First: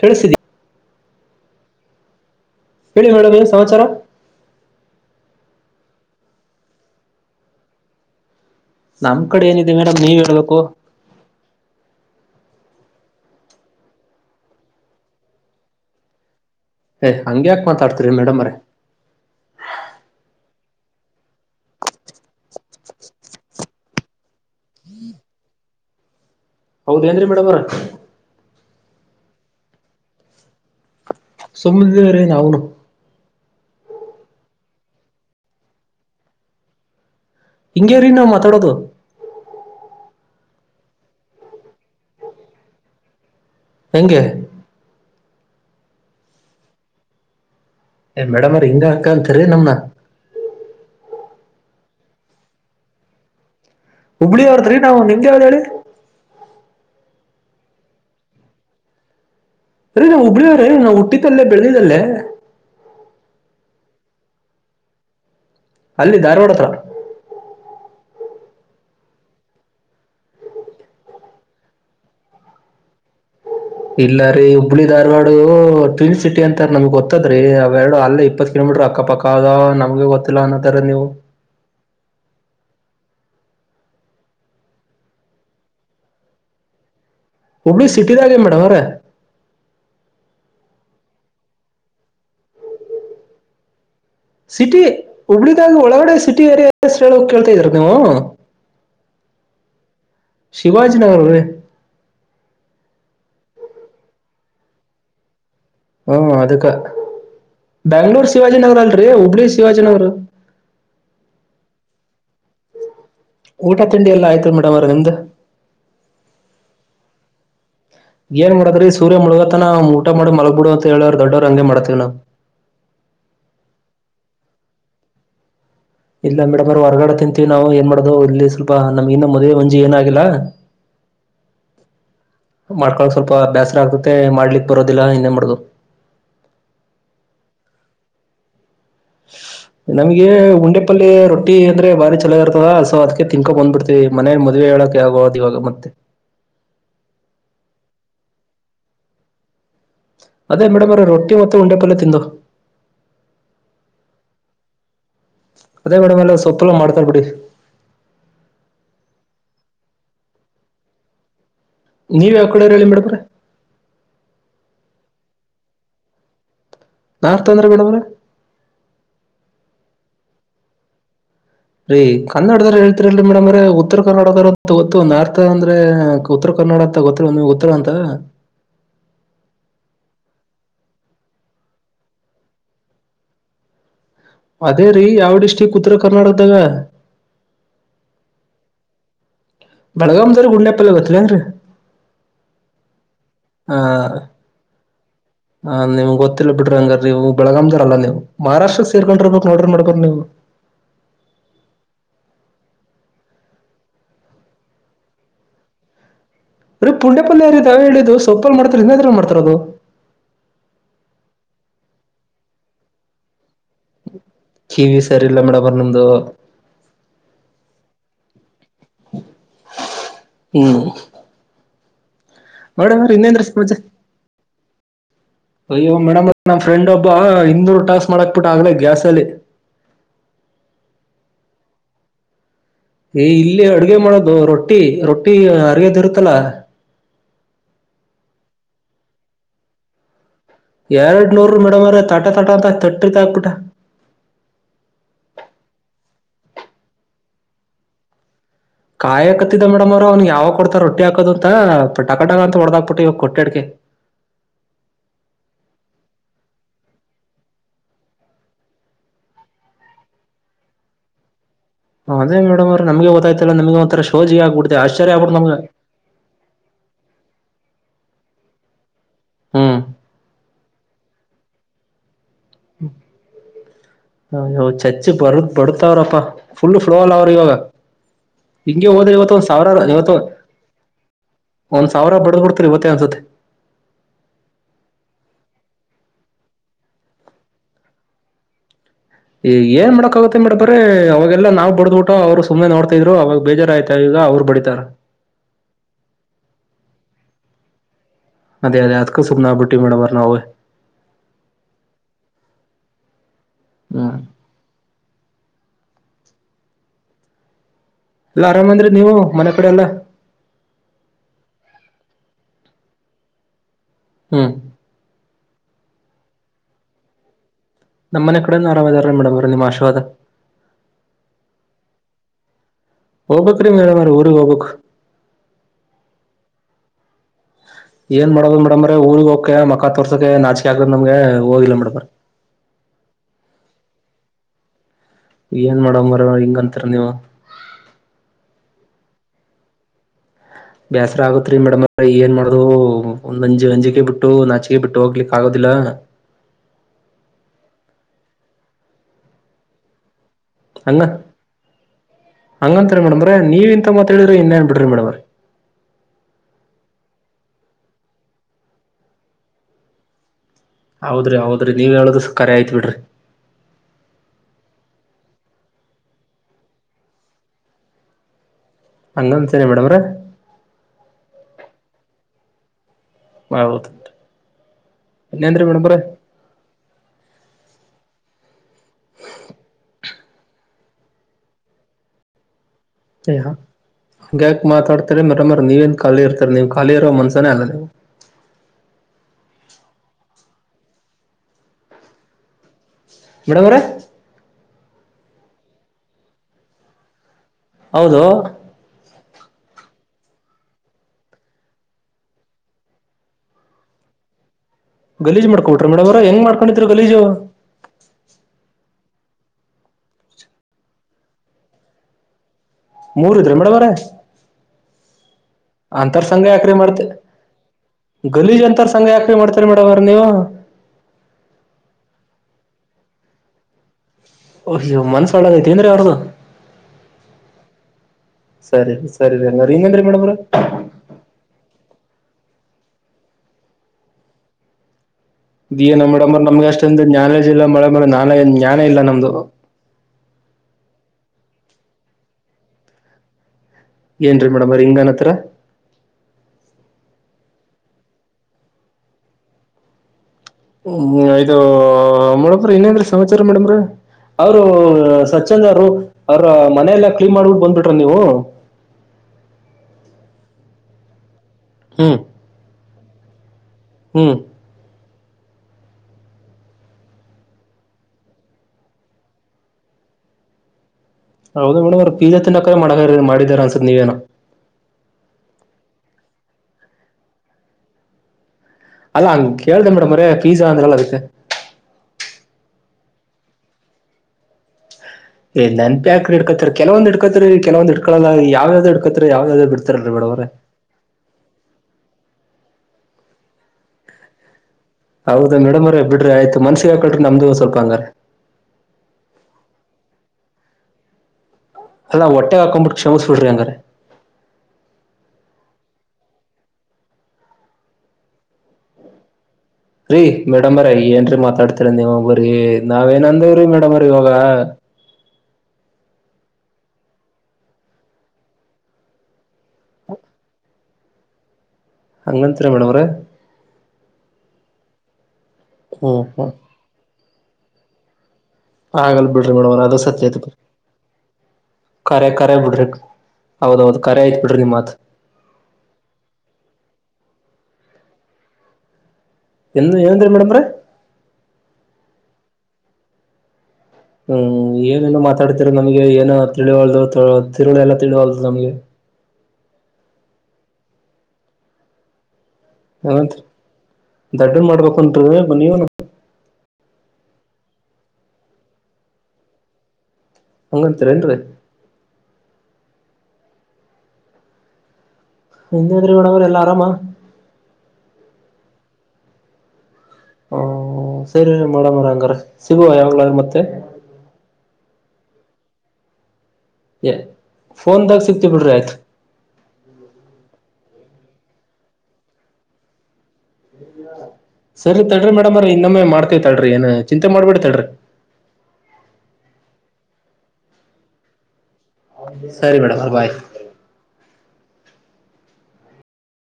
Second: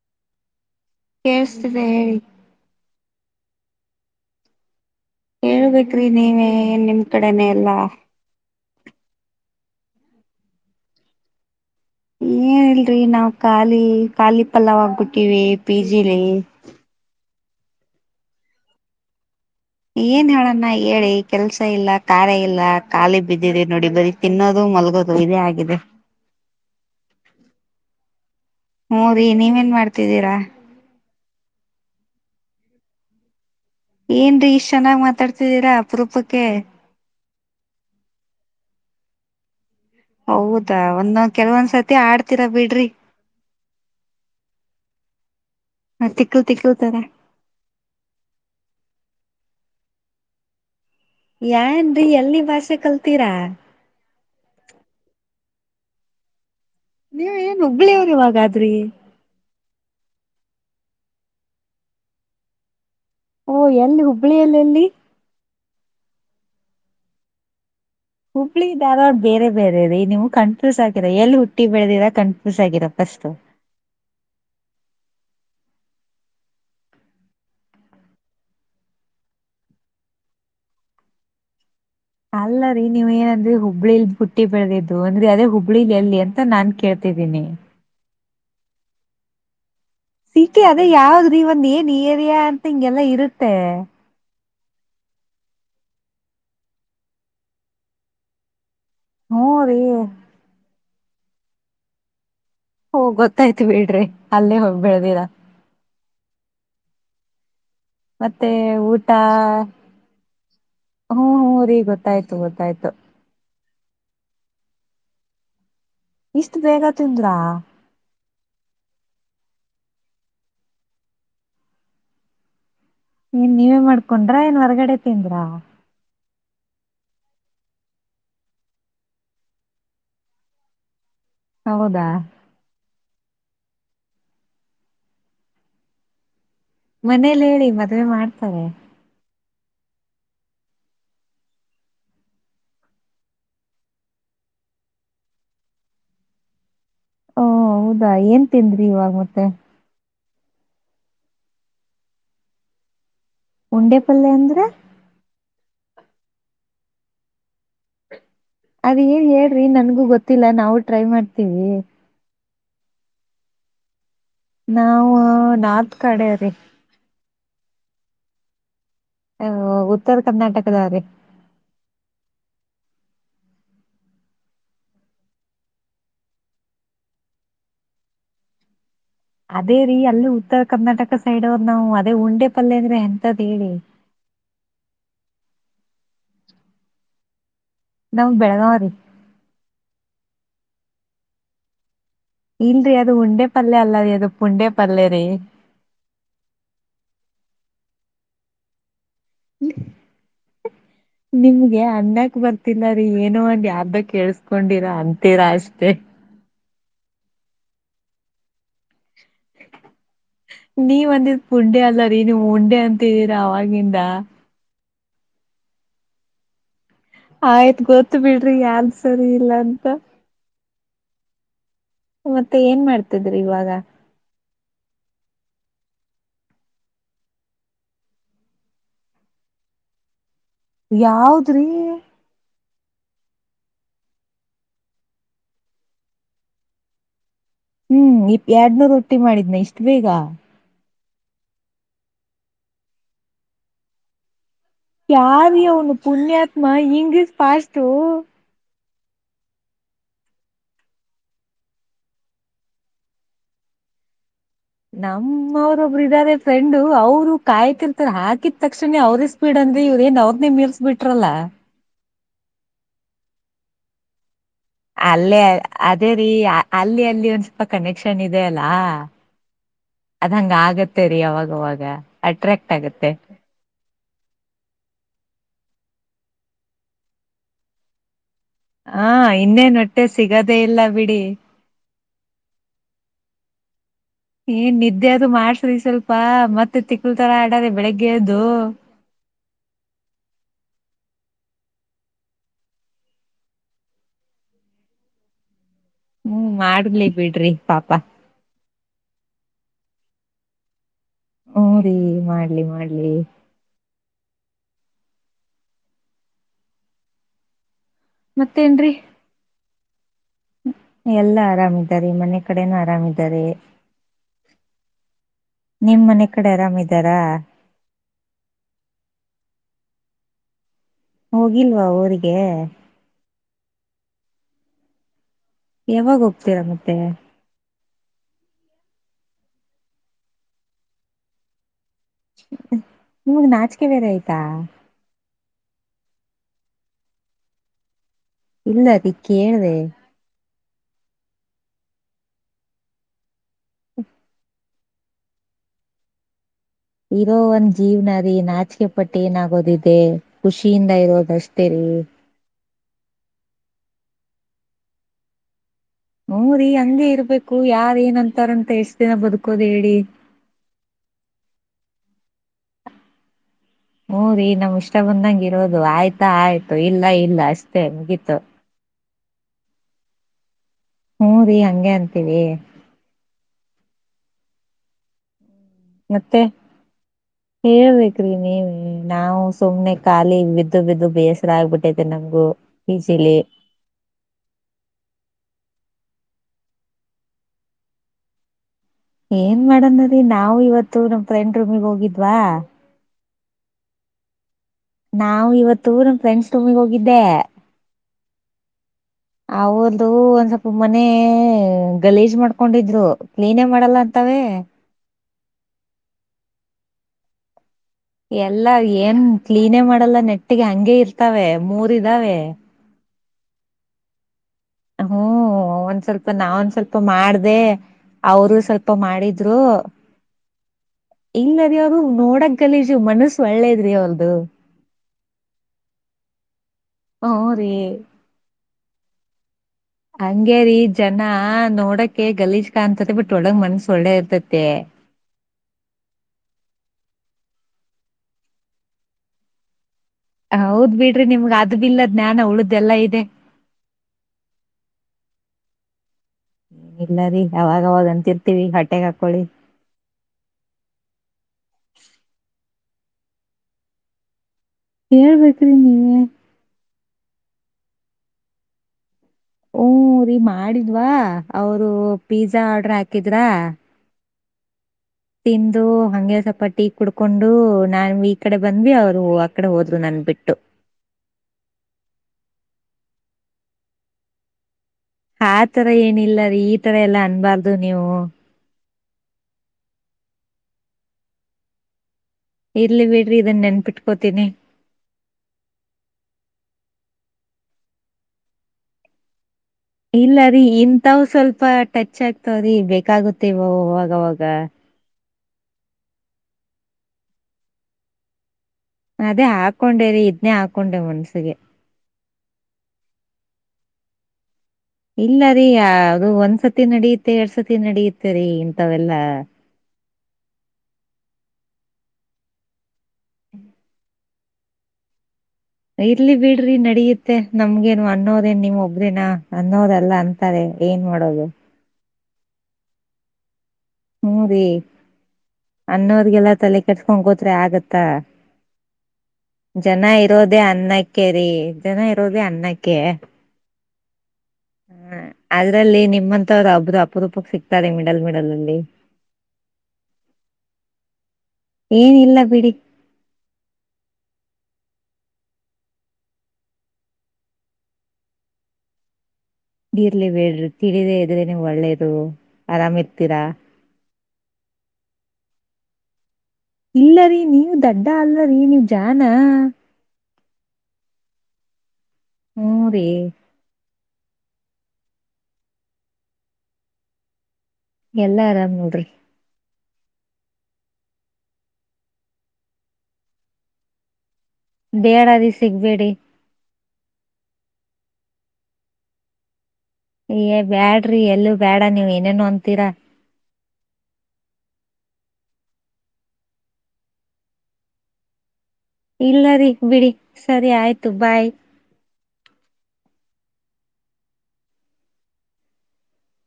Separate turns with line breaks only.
ತಿಳಿಸಿದಿ.
ಕೇಳ್ಸ್ತಿದೆ ಹೇಳಿ.
ಹೇಳಿ ಮೇಡಮ್ ಏನ್ ಸಮಾಚಾರ.
ಹೇಳ್ಬೇಕ್ರಿ ನೀವೇ ನಿಮ್ ಕಡೆನೆ ಎಲ್ಲಾ.
ನಮ್ ಕಡೆ ಏನಿದೆ ಮೇಡಮ್ ನೀವ್ ಹೇಳ್ಬೇಕು.
ಏನ ಇಲ್ರಿ ನಾವು ಖಾಲಿ ಖಾಲಿ ಪಲ್ಲಾವ್ ಆಗ್ಬಿಟ್ಟಿವಿ ಪಿಜಿಲಿ.
ಏ ಹಂಗ್ಯಾಕ ಮಾತಾಡ್ತಿರಿ ಮೇಡಮರೆ.
ಏನ್ ಹೇಳಣ ಹೇಳಿ ಕೆಲ್ಸ ಇಲ್ಲ ಕಾರ್ಯ ಇಲ್ಲ ಖಾಲಿ ಬಿದ್ದೀದಿನಿ ನೋಡಿ ಬರೀ. ತಿನ್ನೋದು ಮಲ್ಗೋದು ಇದೇ ಆಗಿದೆ.
ಹೌದ ಏನ್ರೀ ಮೇಡಮ್ಅವ್ರ.
ಹ್ಮ ರಿ ನೀವೇನ್ ಮಾಡ್ತಿದ್ದೀರಾ.
ಸುಮ್ನಿದೆರಿ ನಾವೂನು.
ಏನ್ರೀ ಇಷ್ ಚೆನ್ನಾಗ್ ಮಾತಾಡ್ತಿದೀರಾ ಅಪರೂಪಕ್ಕೆ.
ಹಿಂಗೆರಿ ನಾವು ಮಾತಾಡೋದು.
ಹೌದಾ ಒನಾಕ್ ಕೆಲವೊಂದ್ಸರ್ತಿ ಆಡ್ತೀರ ಬಿಡ್ರಿ.
ಹೆಂಗೆ.
ಹ ತಿಕ್ಕಳ ತಿಕ್ಕಳತರಾ.
ಏ ಮೇಡಮ್ ಅವ್ರ ಹಿಂಗ ಅಕ ಅಂತ್ರಿ ನಮ್ನ.
ಯಾನ್ರೀ ಎಲ್ಲಿ ಭಾಷೆ ಕಲ್ತೀರಾ.
ಹುಬ್ಳಿ ಅವೃದ್ರಿ ನಾವು ನಿಮ್ದ ಯಾವ್ದ ಹೇಳಿ.
ನೀವ ಏನ್ ಹುಬ್ಳಿ ಅವ್ರು ಯ.
ರೀ ನಾವ್ ಹುಬ್ಬಳ್ಳಿ ಅವ್ರೆ ನಾವ್ ಹುಟ್ಟಿದಲ್ಲೇ ಬೆಳದಿದಲ್ಲೇ.
ಓ ಎಲ್ಲಿ ಹುಬ್ಬಳ್ಳಿಯಲ್ಲಿ ಎಲ್ಲಿ.
ಅಲ್ಲಿ ಧಾರವಾಡ ಹತ್ರ.
ಹುಬ್ಬಳ್ಳಿ ಧಾರವಾಡ್ ಬೇರೆ ಬೇರೆ ರಿ ನಿಮ್ ಕನ್ಫ್ಯೂಸ್ ಆಗಿರಾ ಎಲ್ಲಿ ಹುಟ್ಟಿ ಬೆಳೆದಿರ ಕನ್ಫ್ಯೂಸ್ ಆಗಿರ ಫಸ್ಟು.
ಇಲ್ಲ ರೀ ಹುಬ್ಬಳ್ಳಿ ಧಾರವಾಡು ಟ್ವಿನ್ಸಿಟಿ ಅಂತ ನಮ್ಗ್ ಗೊತ್ತದ್ರೀ ಅವೆರಡು ಅಲ್ಲ ಇಪ್ಪತ್ ಕಿಲೋಮೀಟರ್ ಅಕ್ಕಪಕ್ಕ ಹೌದೌದು ನಮ್ಗಬಿ ಗೊತ್ತಿಲ್ಲ ಅನ್ನೋತ್ತರ ನೀವು
ಅಲ್ಲ ರೀ ನೀವ ಏನಂದ್ರಿ ಹುಬ್ಬಳಿಲ್ ಹುಟ್ಟಿ ಬೆಳೆದಿದ್ದು ಅಂದ್ರಿ ಅದೇ ಹುಬ್ಬಳಿಲ್ ಎಲ್ಲಿ ಅಂತ ನಾನ್ ಕೇಳ್ತಿದ್ದೀನಿ.
ಹುಬ್ಬಳಿ ಸಿಟಿದಾಗೆ ಮೇಡಮ್ ಅವ್ರ.
ಸಿಟಿ ಅದೇ ಯಾವ್ದ ಒಂದ ಏನ್ ಏರಿಯಾ ಅಂತ ಹಿಂಗೆಲ್ಲಾ ಇರುತ್ತೆ.
ಸಿಟಿ ಹುಬ್ಬಳ್ಳಿದಾಗ ಒಳಗಡೆ ಸಿಟಿ ಏರಿಯಾ ಹೆಸರ್ ಏನೊ ಕೇಳ್ತಾ ಇದ್ರ ನೀವು.
ಹ್ಮ ರೀ
ಶಿವಾಜಿನಗರ ರೀ.
ಹೋ ಗೊತ್ತಾಯ್ತು ಬಿಡ್ರಿ ಅಲ್ಲೇ ಹೋಬ ಬೆಳ್ದಿರಾ.
ಹ್ಮ ಅದಕ್ಕ ಬೆಂಗಳೂರ
ಮತ್ತೆ
ಶಿವಾಜಿನಗರ ಅಲ್ರೀ
ಊಟ
ಹುಬ್ಳಿ ಶಿವಾಜಿನಗರ.
ಹ್ಮ್ ಹ್ಮ್ ರೀ ಗೊತ್ತಾಯ್ತು ಗೊತ್ತಾಯ್ತು.
ಊಟ ತಿಂಡಿ ಎಲ್ಲ ಆಯ್ತು ಮೇಡಮ್ರೇ ನಿಮ್ದ.
ಇಷ್ಟು ಬೇಗ ತಿಂದ್ರಾ.
ಏನ್ ಮಾಡದ್ರೀ ಸೂರ್ಯ ಮುಳಗತನ ಊಟ ಮಾಡಿ ಮಲಗ್ ಬಿಡು ಅಂತ ಹೇಳವ್ರ ದೊಡ್ಡೋವ್ರ ಹಂಗೆ ಮಾಡ್ತೀವ್ ನಾವ್.
ನಿಮ್ ನೀವೇ ಮಾಡ್ಕೊಂಡ್ರಾ ಏನ್ ಹೊರ್ಗಡೆ ತಿಂದ್ರಾ.
ಇಲ್ಲ ಮೇಡಮ ಅವ್ರ ಹೊರ್ಗಡೆ ತಿಂತೀವಿ ನಾವು ಏನ್ ಮಾಡದು ಇಲ್ಲಿ ಸ್ವಲ್ಪ ನಮ್ಗ ಇನ್ನ ಮದವಿ ಮುಂಜಿ ಏನು ಆಗಿಲ್ಲಾ.
ಹೌದಾ
ಮಾಡ್ಕೊಳಕ್ ಸ್ವಲ್ಪ ಬ್ಯಾಸರ ಆಗತ್ತೆ ಮಾಡ್ಲಿಕ್ ಬರೋದಿಲ್ಲಾ ಇನ್ನೆನ್ ಮಾಡ್ದು.
ಮನೇಲಿ ಹೇಳಿ ಮದ್ವೆ ಮಾಡ್ತಾರೆ. [inaudible]
ನಮ್ಗೆ ಉಂಡೆ ಪಲ್ಯ ರೊಟ್ಟಿ ಅಂದ್ರೆ ಭಾರಿ ಚಲೋ ಇರ್ತದ ಸೊ ಅದ್ಕೆ ತಿನ್ಕೊ ಬಂದ್ಬಿಡ್ತ ತ್ತೆ ಮನ್ಯಾಗ ಮದವೆ ಹೇಳಕೆ ಆಗುವದು ಇವಾಗ ಮತ್ತೆ.
ಓ ಹೌದಾ ಏನ್ ತಿಂದ್ರಿ ಇವಾಗ ಮತ್ತೆ.
ಅದೇ ಮೇಡಮ ಅವ್ರೆ ರೊಟ್ಟಿ ಮತ್ತ ಉಂಡೆ ಪಲ್ಯ ತಿಂದು
ಉಂಡೆ ಪಲ್ಯ ಅಂದ್ರೆ.
ಅದೇ ಮೇಡಮಲ್ಲಿ ಸೊಪ್ಪ್ ಎಲ್ಲ ಮಾಡ್ತಾರ್ ಬಿಡಿ.
ಅದ ಏನ್ ಹೇಳ್ರಿ ನನ್ಗೂ ಗೊತ್ತಿಲ್ಲ ನಾವು ಟ್ರೈ ಮಾಡ್ತೀವಿ.
ನೀವ್ ಯಾವ್ ಕಡೆರ್ ಹೇಳಿ ಮೇಡಂಮೋರೆ.
ನಾವು ನಾರ್ತ್ ಕಡೆ ರೀ.
ನಾರ್ತ್ ಅಂದ್ರೆ ಮೇಡಂಮೊರೆ.
ಹ ಉತ್ತರ ಕರ್ನಾಟಕದವ್ರೀ.
ರೀ ಕನ್ನಡದ ಹೇಳ್ತಿರ್ಲ್ರಿ ಮೇಡಮ್ರೆ ಉತ್ತರ ಕರ್ನಾಟಕ ಗೊತ್ತು ನಾರ್ತ್ ಅಂದ್ರೆ. ಉತ್ತರ ಕರ್ನಾಡ ಅಂತ ಗೊತ್ತ ನಿಮ್ಗ್ ಉತ್ತರ ಅಂತರೆ.
ಅದೇ ರೀ ಅಲ್ಲಿ ಉತ್ತರ ಕರ್ನಾಟಕ ಸೈಡ್ ಅವ್ರ್ ನಾವು ಅದೇ ಉಂಡೆ ಪಲ್ಯ ಅಂದ್ರೆ ಎಂತದ್ ಹೇಳಿ.
ಅದೇ ರೀ ಯಾವ ಡಿಸ್ಟಿಕ್ ಉತ್ತರ ಕರ್ನಾಟಕದಗ.
ನಮ್ ಬೆಳಗಾವ್ ರೀ.
ಬೆಳಗಾಮ್ದೋರ್ಗೆ ಗುಂಡ್ಯಾಪ್ಪಲ್ಲ ಗತ್ತಲ್ಲೇನ್ರೀ.
ಇಲ್ರರಿ ಅದು ಉಂಡೆಪಲ್ಯ ಅಲ್ಲ ರೀ ಅದು ಪುಂಡೆ ಪಲ್ಲೆ ರೀ.
ಹ ನಿಮಗೊತ್ತಿಲ್ಲ ಬಿಡ್ರಿ ಹಂಗಾರ್ರ್ ನೀವು ಬೆಳಗಾಂದವರಲ್ಲ ನೀವು ಮಹಾರಾಷ್ಟ್ರ ಸೇರ್ಕೊಂಡಿರ್ಬೇಕ ನೋಡ್ರೀ ಮೇಡಮ್ಮೋರೆ ನೀವು.
ನಿಮ್ಗೆ ಅನ್ನಕ್ ಬರ್ತಿಲ್ಲ ರೀ ಏನೋ ಒಂದ್ ಆಪಾಗ್ ಕೇಳಿಸಿಕೊಂಡಿರಾ ಅಂತೀರಾ ಅಷ್ಟೇ.
[unintelligible] ಯಾರಾವ ಹೇಳಿದು ಸೊಪ್ಪಲ್ ಮಾಡತಾರ ಎನ್ದ್ರಾಗ ಮಾಡ್ತಾರ ಅದು.
ನೀವ ಅಂದಿದ್ ಪುಂಡೆ ಅಲ್ಲರೀ ನೀವು ಉಂಡೆ ಅಂತಿದ್ದೀರ ಅವಾಗಿಂದ.
ಕಿವಿ ಸರಿ ಇಲ್ಲ ಮೇಡಮೋರ್ ನಮ್ದು.
ಆಯ್ತ್ ಗೊತ್ ಬಿಡ್ರಿ ಯಾರ್ದ್ ಸರಿ ಇಲ್ಲ ಅಂತ.
ಹ್ಮ್
ಮತ್ತೆ ಏನ್
ಮೇಡಮ್ ಅವ್ರೆ
ಮಾಡ್ತಿದ್ರಿ
ಇನ್ನೇನ್ರಿ
ಇವಾಗ.
ಅಯ್ಯ ಮೇಡಮೋರೆ ನಮ್ಮ್ ಫ್ರೆಂಡ್ ಒಬ್ಬ ಇನ್ನೂರು ಟಾಸ್ಕ್ ಮಾಡಕ್ ಬಿಟ್ಟು ಆಗ್ಲೇ ಗ್ಯಾಸ್ ಅಲ್ಲಿ.
ಯಾವದ್ರಿ.
ಏ ಇಲ್ಲಿ ಅಡುಗೆ ಮಾಡೋದು ರೊಟ್ಟಿ ರೊಟ್ಟಿ ಅರ್ಯದ್ ಇರುತ್ತಲಾ.
ಹ್ಮ್ ಇ ಎರಡ್ನೂರ್ ರೊಟ್ಟಿ ಮಾಡಿದ್ನ ಇಷ್ಟ್ ಬೇಗ.
ಎರಡ್ ನೂರು ಮೇಡಮೋರೆ ತಟ ತಟ ಅಂತ ತಟ್ಟಿರ್ತ ಹಾಕ್ಬಿಟ್ಟ.
ಯಾರೀ ಅವನು ಪುಣ್ಯಾತ್ಮ ಹಿಂಗಿಸ್ ಫಾಸ್ಟು.
ಕಾಯ ಕತ್ತಿದ್ದ ಮೇಡಮೋರೆ ಅವನು ಯಾವಾಗ ಕೊಡ್ತಾರೆ ರೊಟ್ಟಿ ಹಾಕದು ಅಂತ ಪಟಪಟ ಅಂತ ಹೊಡದಕ್ಬುಟ್ಟ ಇವಾಗ ಕೊಟ್ಟೇಟಗೆ.
ನಮ್ಮ ಅವ್ರೊಬ್ಬರು ಇದಾರೆ ಫ್ರೆಂಡು ಅವರು ಕಾಯ್ತಿರ್ತಾರ ಹಾಕಿದ ತಕ್ಷಣ ಅವ್ರಷ್ಟ್ ಸ್ಪೀಡ್ ಅಂದ್ರೇ ಇವ್ರ ಏನ್ ಅವ್ರನೇ ಮೇರ್ಸ್ ಬಿಟ್ರಲ್ಲ.
ಅದೇ ಮೇಡಮ್ ಮೋರೇ ನಮಗೆ ಗೊತ್ತಾಗ್ತಾ ಇಲ್ಲ ಒಂತರ ಸೋಜಿಗಾಯ ಆಶ್ಚರ್ಯ ಆಗೋಗ್ಬಿಡ್ತು
ಅಲ್ಲೇ
ನಮಗೆ.
ಅದೇ ರೀ ಅಲ್ಲಿ ಅಲ್ಲಿ ಒಂದ್ ಸ್ವಲ್ಪ ಕನೆಕ್ಷನ್ ಇದೆ ಅಲ್ಲಾ.
ಹ್ಮ್
ಅದ್ ಹಂಗ ಆಗತ್ತೆ ರೀ ಅವಾಗವಾಗ ಅಟ್ರಾಕ್ಟ್ ಆಗತ್ತೆ.
ಹ ಅಯ್ಯೋ ಚಚ್ಚಿ ಬರುತ್ ಬರುತಾವ್ರಪ್ಪ ಫುಲ್ ಫ್ಲೋಲ್ ಅವ್ರೇ ಇವಾಗ. ಹಿಂಗೆ
ಹ
ಹೋದ್ರೆ ಇವತ್ತು ಒಂದ್ ಸಾವಿರ
ಇನ್ನೇನ್ ಹೊಟ್ಟೆ
ಇವತ್ತು
ಸಿಗದೇ ಇಲ್ಲ ಬಿಡಿ
ಒಂದ್ ಸಾವಿರ ಬಡುದ್ ಬಿಡ್ತರೆ ಇವತ್ತೇ ಅನ್ಸುತ್ತೆ.
ಏನ್ ನಿದ್ದೆ ಅದು ಮಾಡ್ಸ್ರಿ ಸ್ವಲ್ಪ ಮತ್ತೆ ತಿಕ್ಕಲ್ ತರಾ ಆಡರು ಬೆಳಿಗ್ಗೆ ಎದ್ದು.
ಏ ಏನ್ ಮಾಡಕ್ ಆಗುತ್ತೇ ಮೇಡಮ್ಮೋರೇ ಅವಾಗೆಲ್ಲ ನಾವ್ ಬಡುದ್ಬುಟ್ಟೋ ಅವರು ಸುಮ್ಮನೆ ನೋಡ್ತಿದ್ರು ಅವಾಗ ಬೇಜಾರಾಯ್ತು. ಈಗ ಅವ್ರು ಬಡಿತಾರ.
ಹ್ಮ್ ಮಾಡಲಿ ಬಿಡ್ರೀ ಪಾಪ.
ಅದೇ ಅದೇ ಅದಕ್ಕ ಸುಮ್ನಾಗ್ಬಿಟ್ವಿ ಮೇಡಂ ಅವ್ರೆ ನಾವು.
ಓ ರೀ ಮಾಡ್ಲಿ ಮಾಡ್ಲಿ.
ಹ್ಮ ಇಲ್ಲ ಆರಾಮ್ ಅಂದ್ರೆ
ಮತ್ತೇನ್ರೀ
ನೀವು ಮನೆ ಕಡೆ ಎಲ್ಲಾ.
ಎಲ್ಲ ಆರಾಮಿದ್ದಾರೆ ಮನೆ ಕಡೆನು ಆರಾಮಿದಾರೆ.
ಹ್ಮ್
ನಿಮ್ ಮನೆ ಕಡೆ ಆರಾಮ ಇದ್ದೀರಾ.
ನಮ್ಮ ಮನೆ ಕಡೆೇನು ಆರಾಮ ಇದಾರೆ ಮೇಡ್ರು ನಿಮ್ಮ ಆಶೀರ್ವಾದ.
ಹೋಗಿಲ್ವಾ ಊರಿಗೆ.
ಹೋಗ್ಬೇಕ ರೀ ಮೇಡಮ್ ಅವರೇ ಊರಿಗ ಹೋಗ್ಬೇಕ.
ಯಾವಾಗ ಹೋಗ್ತೀರಾ ಮತ್ತೆ.
ಏನ್ ಮಾಡೋದು ಮೇಡಮ್ ರೇ ಊರ್ಗ ಹೋಗಕ ಮಕ್ಕ ತೋರ್ಸಕೆ ನಾಚಿಕೆ ಆಕದ ನಮಗೆ ಹೋಗಿಲ್ಲ ಮೇಡಮ್ರರಿ.
ನಿಮಗ ನಾಚಿಕೆ ಬೇರೆ ಆಯ್ತಾ.
ಏನ್ ಮಡೆಮ್ ಅವ್ರೆ ಹಿಂಗ ಅಂತರ ನೀವು.
ಇಲ್ಲರೀ ಕೇಳ್ದ.
ಬ್ಯಾಸ್ರ ಆಗತ್ರಿ ಮೇಡಮ್ ಅವ್ರೆ ಏನ್ ಮಾಡೋದು ಒಂದುಂಜ ಅಂಜಿಕೆ ಬಿಟ್ಟು ನಾಚಿಕೆ ಬಿಟ್ಟು ಹೋಗ್ಲಿಕ ಆಗೋದಿಲ್ಲಾ.
ಇರೋ ಒಂದ ಜೀವ್ನರೀ ನಾಚಿಕೆ ಪಟ್ಟ ಏನಾಗೋದಿದೆ. ಖುಷಿಯಿಂದ ಇರೋದಷ್ಟೇ ರೀ.
ಹಂಗಂತರಿ ಮೇಡಮ್ರೀ ನೀವ ಇಂತ ಹೇಳಿದ್ರೆ ಇನ್ನೇನ ಬಿಡ್ರಿ ಮೇಡಮರ.
ಹೂರಿ ಹಂಗೆ ಇರ್ಬೇಕು ಯಾರ್ ಏನಂತಾರಂತ ಎಷ್ಟ್ ದಿನ ಬದುಕೋದು ಹೇಳಿ.
ಹೌದ್ರಿ ಹೌದಿ ನೀವ್ ಹೇಳುದ ಖರಿ ಆಯ್ತ ಬಿಡ್ರಿ.
ಹರೀ ನಮ್ ಇಷ್ಟ ಬಂದಂಗ ಇರೋದು ಆಯ್ತಾ ಆಯ್ತು ಇಲ್ಲ ಇಲ್ಲ ಅಷ್ಟೇ ಮುಗೀತು.
ಹಂಗಂತಿರ ಮೇಡಮ್ರರೆ.
ಹೂ ರಿ ಹಂಗೆ ಅಂತೀವಿ.
ಹೌದ ಇನ್ನೇನ್ರಿ ಮೇಡಂ ಅವ್ರೆ.
ಮತ್ತೆ ಹೇಳ್ಬೇಕ್ರಿ ನೀವೆ ನಾವ ಸುಮ್ನೆ ಖಾಲಿ ಬಿದ್ದು ಬಿದ್ದು ಬೇಸರ ಆಗ್ಬಿಟ್ಟೈತೆ ನಮಗು
ಅಯಾ ಹಂಗ್ಯಾಕ ಮಾತಾಡ್ತರಿ ಮರ ನೀವೇನ್ ಖಾಲಿ ಇರ್ತರ ನೀವು ಖಾಲಿ ಇರೋ ಮನ್ಸನೇ ಅಲ್ಲ ನೀವು.
ಏನ್ ಮಾಡನರೀ ನಾವು ಇವತ್ತು ನಮ್ ಫ್ರೆಂಡ್ ರೂಮಿಗ ಹೋಗಿದ್ವಾ.
ಮೇಡಮ್ ಅವ್ರೆ
ನಾವು ಇವತ್ತು ನಮ ಫ್ರೆಂಡ್ಸ್ ರೂಮಿಗ ಹೋಗಿದ್ದೆ.
ಹೌದು.
ಅವ್ರದು ಒಂದ್ ಸ್ವಲ್ಪ ಮನೆ ಗಲೀಜ್ ಮಾಡ್ಕೊಂಡಿದ್ರು ಕ್ಲೀನೇ ಮಾಡಲ್ಲ ಅಂತಾವೇ.
ಗಲೀಜ್ ಮಾಡಕಟ್ರ ಮೇಡಮ್ರ ಹೆಂಗ್ ಮಾಡ್ಕೊಂಡಿದ್ರು ಗಲೀಜು.
ಎಲ್ಲ ಏನ್ ಕ್ಲೀನೇ ಮಾಡಲ್ಲ ನೆಟ್ಟಿಗೆ ಹಂಗೆ ಇರ್ತಾವೆ ಮೂರ್ ಇದ್ದಾವೆ.
ಮೂರ್ ಇದ್ರ ಮೇಡಮರೇ.
ಹ್ಮ ಒಂದ್
ಅಂತರ
ಸ್ವಲ್ಪ
ಸಂಘ
ನಾವೊಂದ್
ಯಾಕ್ರ
ಸ್ವಲ್ಪ
ಮಾಡ್ತ
ಮಾಡ್ದೆ ಅವರು
ಗಲೀಜ್ ಅಂತರ
ಸ್ವಲ್ಪ
ಸಂಘ ಯಾಕ್ರ ಮಾಡ್ತರಿ ಮೇಡಮ್ ಅವ್ರೆ ನೀವು.
ಇಲ್ಲ ರೀ ಅವ್ರು ನೋಡಕ ಗಲೀಜು ಮನಸ ಒಳ್ಳೇದ್ರೀ ಅವ್ರದು.
ಅಯ್ಯೋ ಮನ್ಸ ಒಳದೈತಿ ಏನ್ರಿ ಅವರ್ದು
ಹ್ಮ ರೀ
ಸರಿ. ಸರಿರೀ ಇನ್ನೇನ್ರಿ ಮೇಡಮ್ ಅವ್ರ
ಹಂಗೇರಿ ಜನ ನೋಡಕೆ ಗಲೀಜ್ ಕಾಣಂತದೆ ಬಟ್ ಒಳಗ್ ಮನ್ಸ ಒಳ್ಳೆ ಇರ್ತತೆ.
ಏನೋ ಮೇಡಂ ಅವ್ರೆ ನಮ್ಗ ಅಷ್ಟೊಂದ ನಾಲೇಡ್ಜ್ ಮೇಡಂ ಅವ್ರೆ ಮ್ರ ನಾನೇ ಜ್ಞಾನ ಇಲ್ಲ ನಮ್ದು.
ಹೌದ ಬಿಡ್ರಿ ನಿಮ್ಗ ಅದ ಬಿಲ್ಲ ಜ್ಞಾನ ಉಳ್ದ ಎಲ್ಲ ಇದೆ.
ಏನ್ರಿ ಮೇಡಮ್ರ ಹಿಂಗನ್ನತ್ರ.
ಇಲ್ಲ ರೀ ಅವಾಗವಾಗ ಅಂತ ಇರ್ತಿವಿ ಹಟ್ಟೆಗ ಹಾಕೊಳ್ಳಿ.
ಹ್ಮ ಇದು ಮೇಡಮ್ರಿ ಇನ್ನೇನ್ರೀ ಸಮಾಚಾರ ಮೇಡಮ್ರ ಅವರು
ಹೇಳ್ಬೇಕ್ರಿ
ಸಚ್ಚಂದರು
ನೀವೇ
ಅವ್ರ ಮನೆೆಯಲ್ಲ ಕ್ಲೀನ್ ಮಾಡ್ಬಿಟ್ಟು ಬಂದ್ಬಿಟ್ರ ನೀವು
ಹು ರೀ ಮಾಡಿದ್ವಾ ಅವರು
ಹ್ಮ.
ಪಿಜಾ ಆರ್ಡ್ರ್ ಹಾಕಿದ್ರಾ.
ಹ್ಮ.
ತಿಂದು ಹಂಗೆ ಸಪ ಟಿ ಕುಡ್ಕೊಂಡು ನಾ ಈ ಕಡೆ ಬಂದ್ವಿ ಅವ್ರು ಆ ಕಡೆ ಹೋದ್ರು ನನ್ ಬಿಟ್ಟು.
ಹೌದು ಮೇಡಮ್ ಅವ್ರೆ ಪೀಜಾ ತಿನ್ನಕ್ರ ಮಾಡ ಮಾಡಿದಾರ ಅನ್ಸತ್ ನೀವೇನ.
ಆ ತರ ಏನಿಲ್ಲ ರೀ ಈ ತರ ಎಲ್ಲಾ ಅನ್ಬಾರ್ದು ನೀವು
ಅಲ್ಲ ಹಂಗ್ ಕೇಳ್ದಿದೆೆ ಮೇಡಮ್ ಅರೆ ಪೀಜಾ ಅಂದ್ರ ಅಲ ಅದಿಕ್ಕೆ
ಇರ್ಲಿ ಬಿಡ್ರಿ ಇದನ್ನ ನೆನ್ಪಿಟ್ಕೋತೀನಿ
ಏ ನೆನಪ ಯಾಕ್ರಿ ಇಟ್ಕೊತೀರಾ ಕೆಲವೊಂದ ಇಟ್ಕೋತೀರಿ ಕೆಲವಂದ ಎಟ್ಕಳಲ್ಲ ಯಾವ ಹಡ್ಕತ್ರಿ ಯಾವ
ಇಲ್ಲ ರೀ ಇಂತವ ಸ್ವಲ್ಪ ಟಚ್ ಆಗ್ತವ್ರೀ ಬೇಕಾಗುತ್ತೆವವಾಗವಾಗ
ಹೌದ ಮೇಡಮ್ ಅವ್ರೆ ಬಿಡ್ರಿ ಆಯ್ತು ಮನ್ಸಿಗ ಹಾಕೋಳ್ರಿ ನಮ್ದು ಸ್ವಲ್ಪ ಹಂಗರೇ
ಅದೇ ಹಾಕೊಂಡೆ ರೀ ಇದ್ನೇ ಹಾಕೊಂಡೆ ಮನ್ಸಿಗೆ
ಅಲ್ಲಾ ಹೊಟ್ಟೆ ಹಾಕ್ಂಬಿಟ್ಟ ಕ್ಷಮಸ ಬಿಡ್ರಿಂಗಾರ
ಇಲ್ಲ ರೀ ಆ ಅದು ಒಂದ್ಸತಿ ನಡಿಯುತ್ತೆ ಎರಡ್ ಸತಿ ನಡಿಯತ್ತೆರಿ ಇಂತವೆೆಲ್ಲಾ
ರಿ ಮೇಡಮರೇ ಏನ್ರೀ ಮಾತಾಡ್ತಿರ ನೀವು ಬರಿ ನಾವ್ಏನ್ ಅಂದವ್ರೀ ಮೇಡಮ್ರೀ ಇವಾಗ
ಇರ್ಲ್ಲಿ ಬಿಡ್ರಿ ನಡಿಯುತ್ತೆ ನಮ್ಗೇನು ಅನ್ನೋದೇನ ನಿ ಒಬ್ರೇನಾ ಅನ್ನೋದಲ್ಲ ಅಂ ತಾರೆ ಏನ್ ಮಾಡೋದು.
ಹಂಗಂತಿರಾ ಮೇಡಮ್ ಅವ್ರೆ
ಹ್ಮರಿ
ಹ್ಮ್ ಹ್ಮ್
ಅನ್ನವರ್ಗೆಲ್ಲಾ ತಲೆ ಕಟ್ಸ್ಕೊಂಡ ಕೂತ್ರೆ ಆಗತ್ತ.
ಆಗಲ್ ಬಿಡ್ರಿ ಮೇಡಮ್ ಅದು
ಜನ
ಸತ್ಯ ಐತಿ
ಇರೋದೆೇ ಅನ್ನಕ್ಕೆ ರೀ ಜನ ಇರೋದೇ ಅನ್ನಕ್ಕೆ.
ಹೌದೌದ ಕರೆ ಐತ ಬಿಡ್ರಿ ಮಾತ್.
ಹ ಅದ್ರಲ್ಲಿ ನಿಮ್ಮಂತ ಅವರ ಒಬ್ಬರ ಅಪರೂಪಕ ಸಿಕ್ತಾರೆ ಮಿಡಲ್ ಮಿಡಲ್ ಅಲ್ಲಿ
ಎನ್ ಏನ್ ರ ಮೇಡಮ್ರೇ
ಏನಿಲ್ಲ ಬಿಡಿ.
ಹ್ಮ ಏನೇನು ಮಾತಾಡ್ತಿರ ನಮಗೆ ಏನ ತಿಳಿಯುವಲ್ದು ತಿರುಳಿ ಎಲ್ಲಾ ತಿಳಿಯುವಲ್ದು ನಮ್ಗೆ
ಇರ್ಲಿ ಬಿಡ್ರಿ ತಿಳಿದೇ ಇದ್ರೆನೆ ಒಳ್ಳೇದು. ಆರಾಮ್
ಹತ್ರಿ
ಇರ್ತೀರಾ
ದಡ್ ಮಾಡ್ಬೇಕಂತ ನೀವ
ಇಲ್ಲರಿ ನೀವ ದಡ್ಡ ಅಲ್ಲರಿ ನೀವ ಜಾಣ.
ಹಂಗಂತರ ಏನ್ರಿ.
ಹೂರೀ.
ನಿಂದಂದ್ರೆ ಮೇಡಂ ಅರೆ ಎಲ್ಲ ಆರಾಮ
ಎಲ್ಲಾ ಆರಾಮ್ ನೋಡ್ರಿ
ಹ ಸರಿರೀ ಮೇಡಂ ಅವ್ರೆ ಹಂಗಾರ ಸಿಗುವ ಯಾವಾಗ್ಲ ಮತ್ತೆ
ಬೇಡರೀ ಸಿಗ್ಬೇಡಿ
ಯ ಫೋನ್ದಾಗ ಸಿಕ್ತ ಬಿಡ್ರಿ ಆಯ್ತು.
ಯ ಬ್ಯಾಡ್ರಿ ಎಲ್ಲೂ ಬೇಡ ನೀವ್ ಏನೇನು ಅಂತೀರಾ.
ಸರಿ ತಡ್ರಿ ಮೇಡಮ್ರ ಇನ್ನೊಮ್ಮೆ ಮಾಡ್ತೇವ ತಡಿರಿ ಏನ್ ಚಿಂತೆ ಮಾಡ್ಬೇಡಿ ತಡ್ರಿ
ಇಲ್ಲ ರೀ ಬಿಡಿ ಸರಿ ಆಯ್ತು ಬಾಯ್.
ಸರಿ ಮೇಡಮ್ ಅರಾ ಬಾಯ್.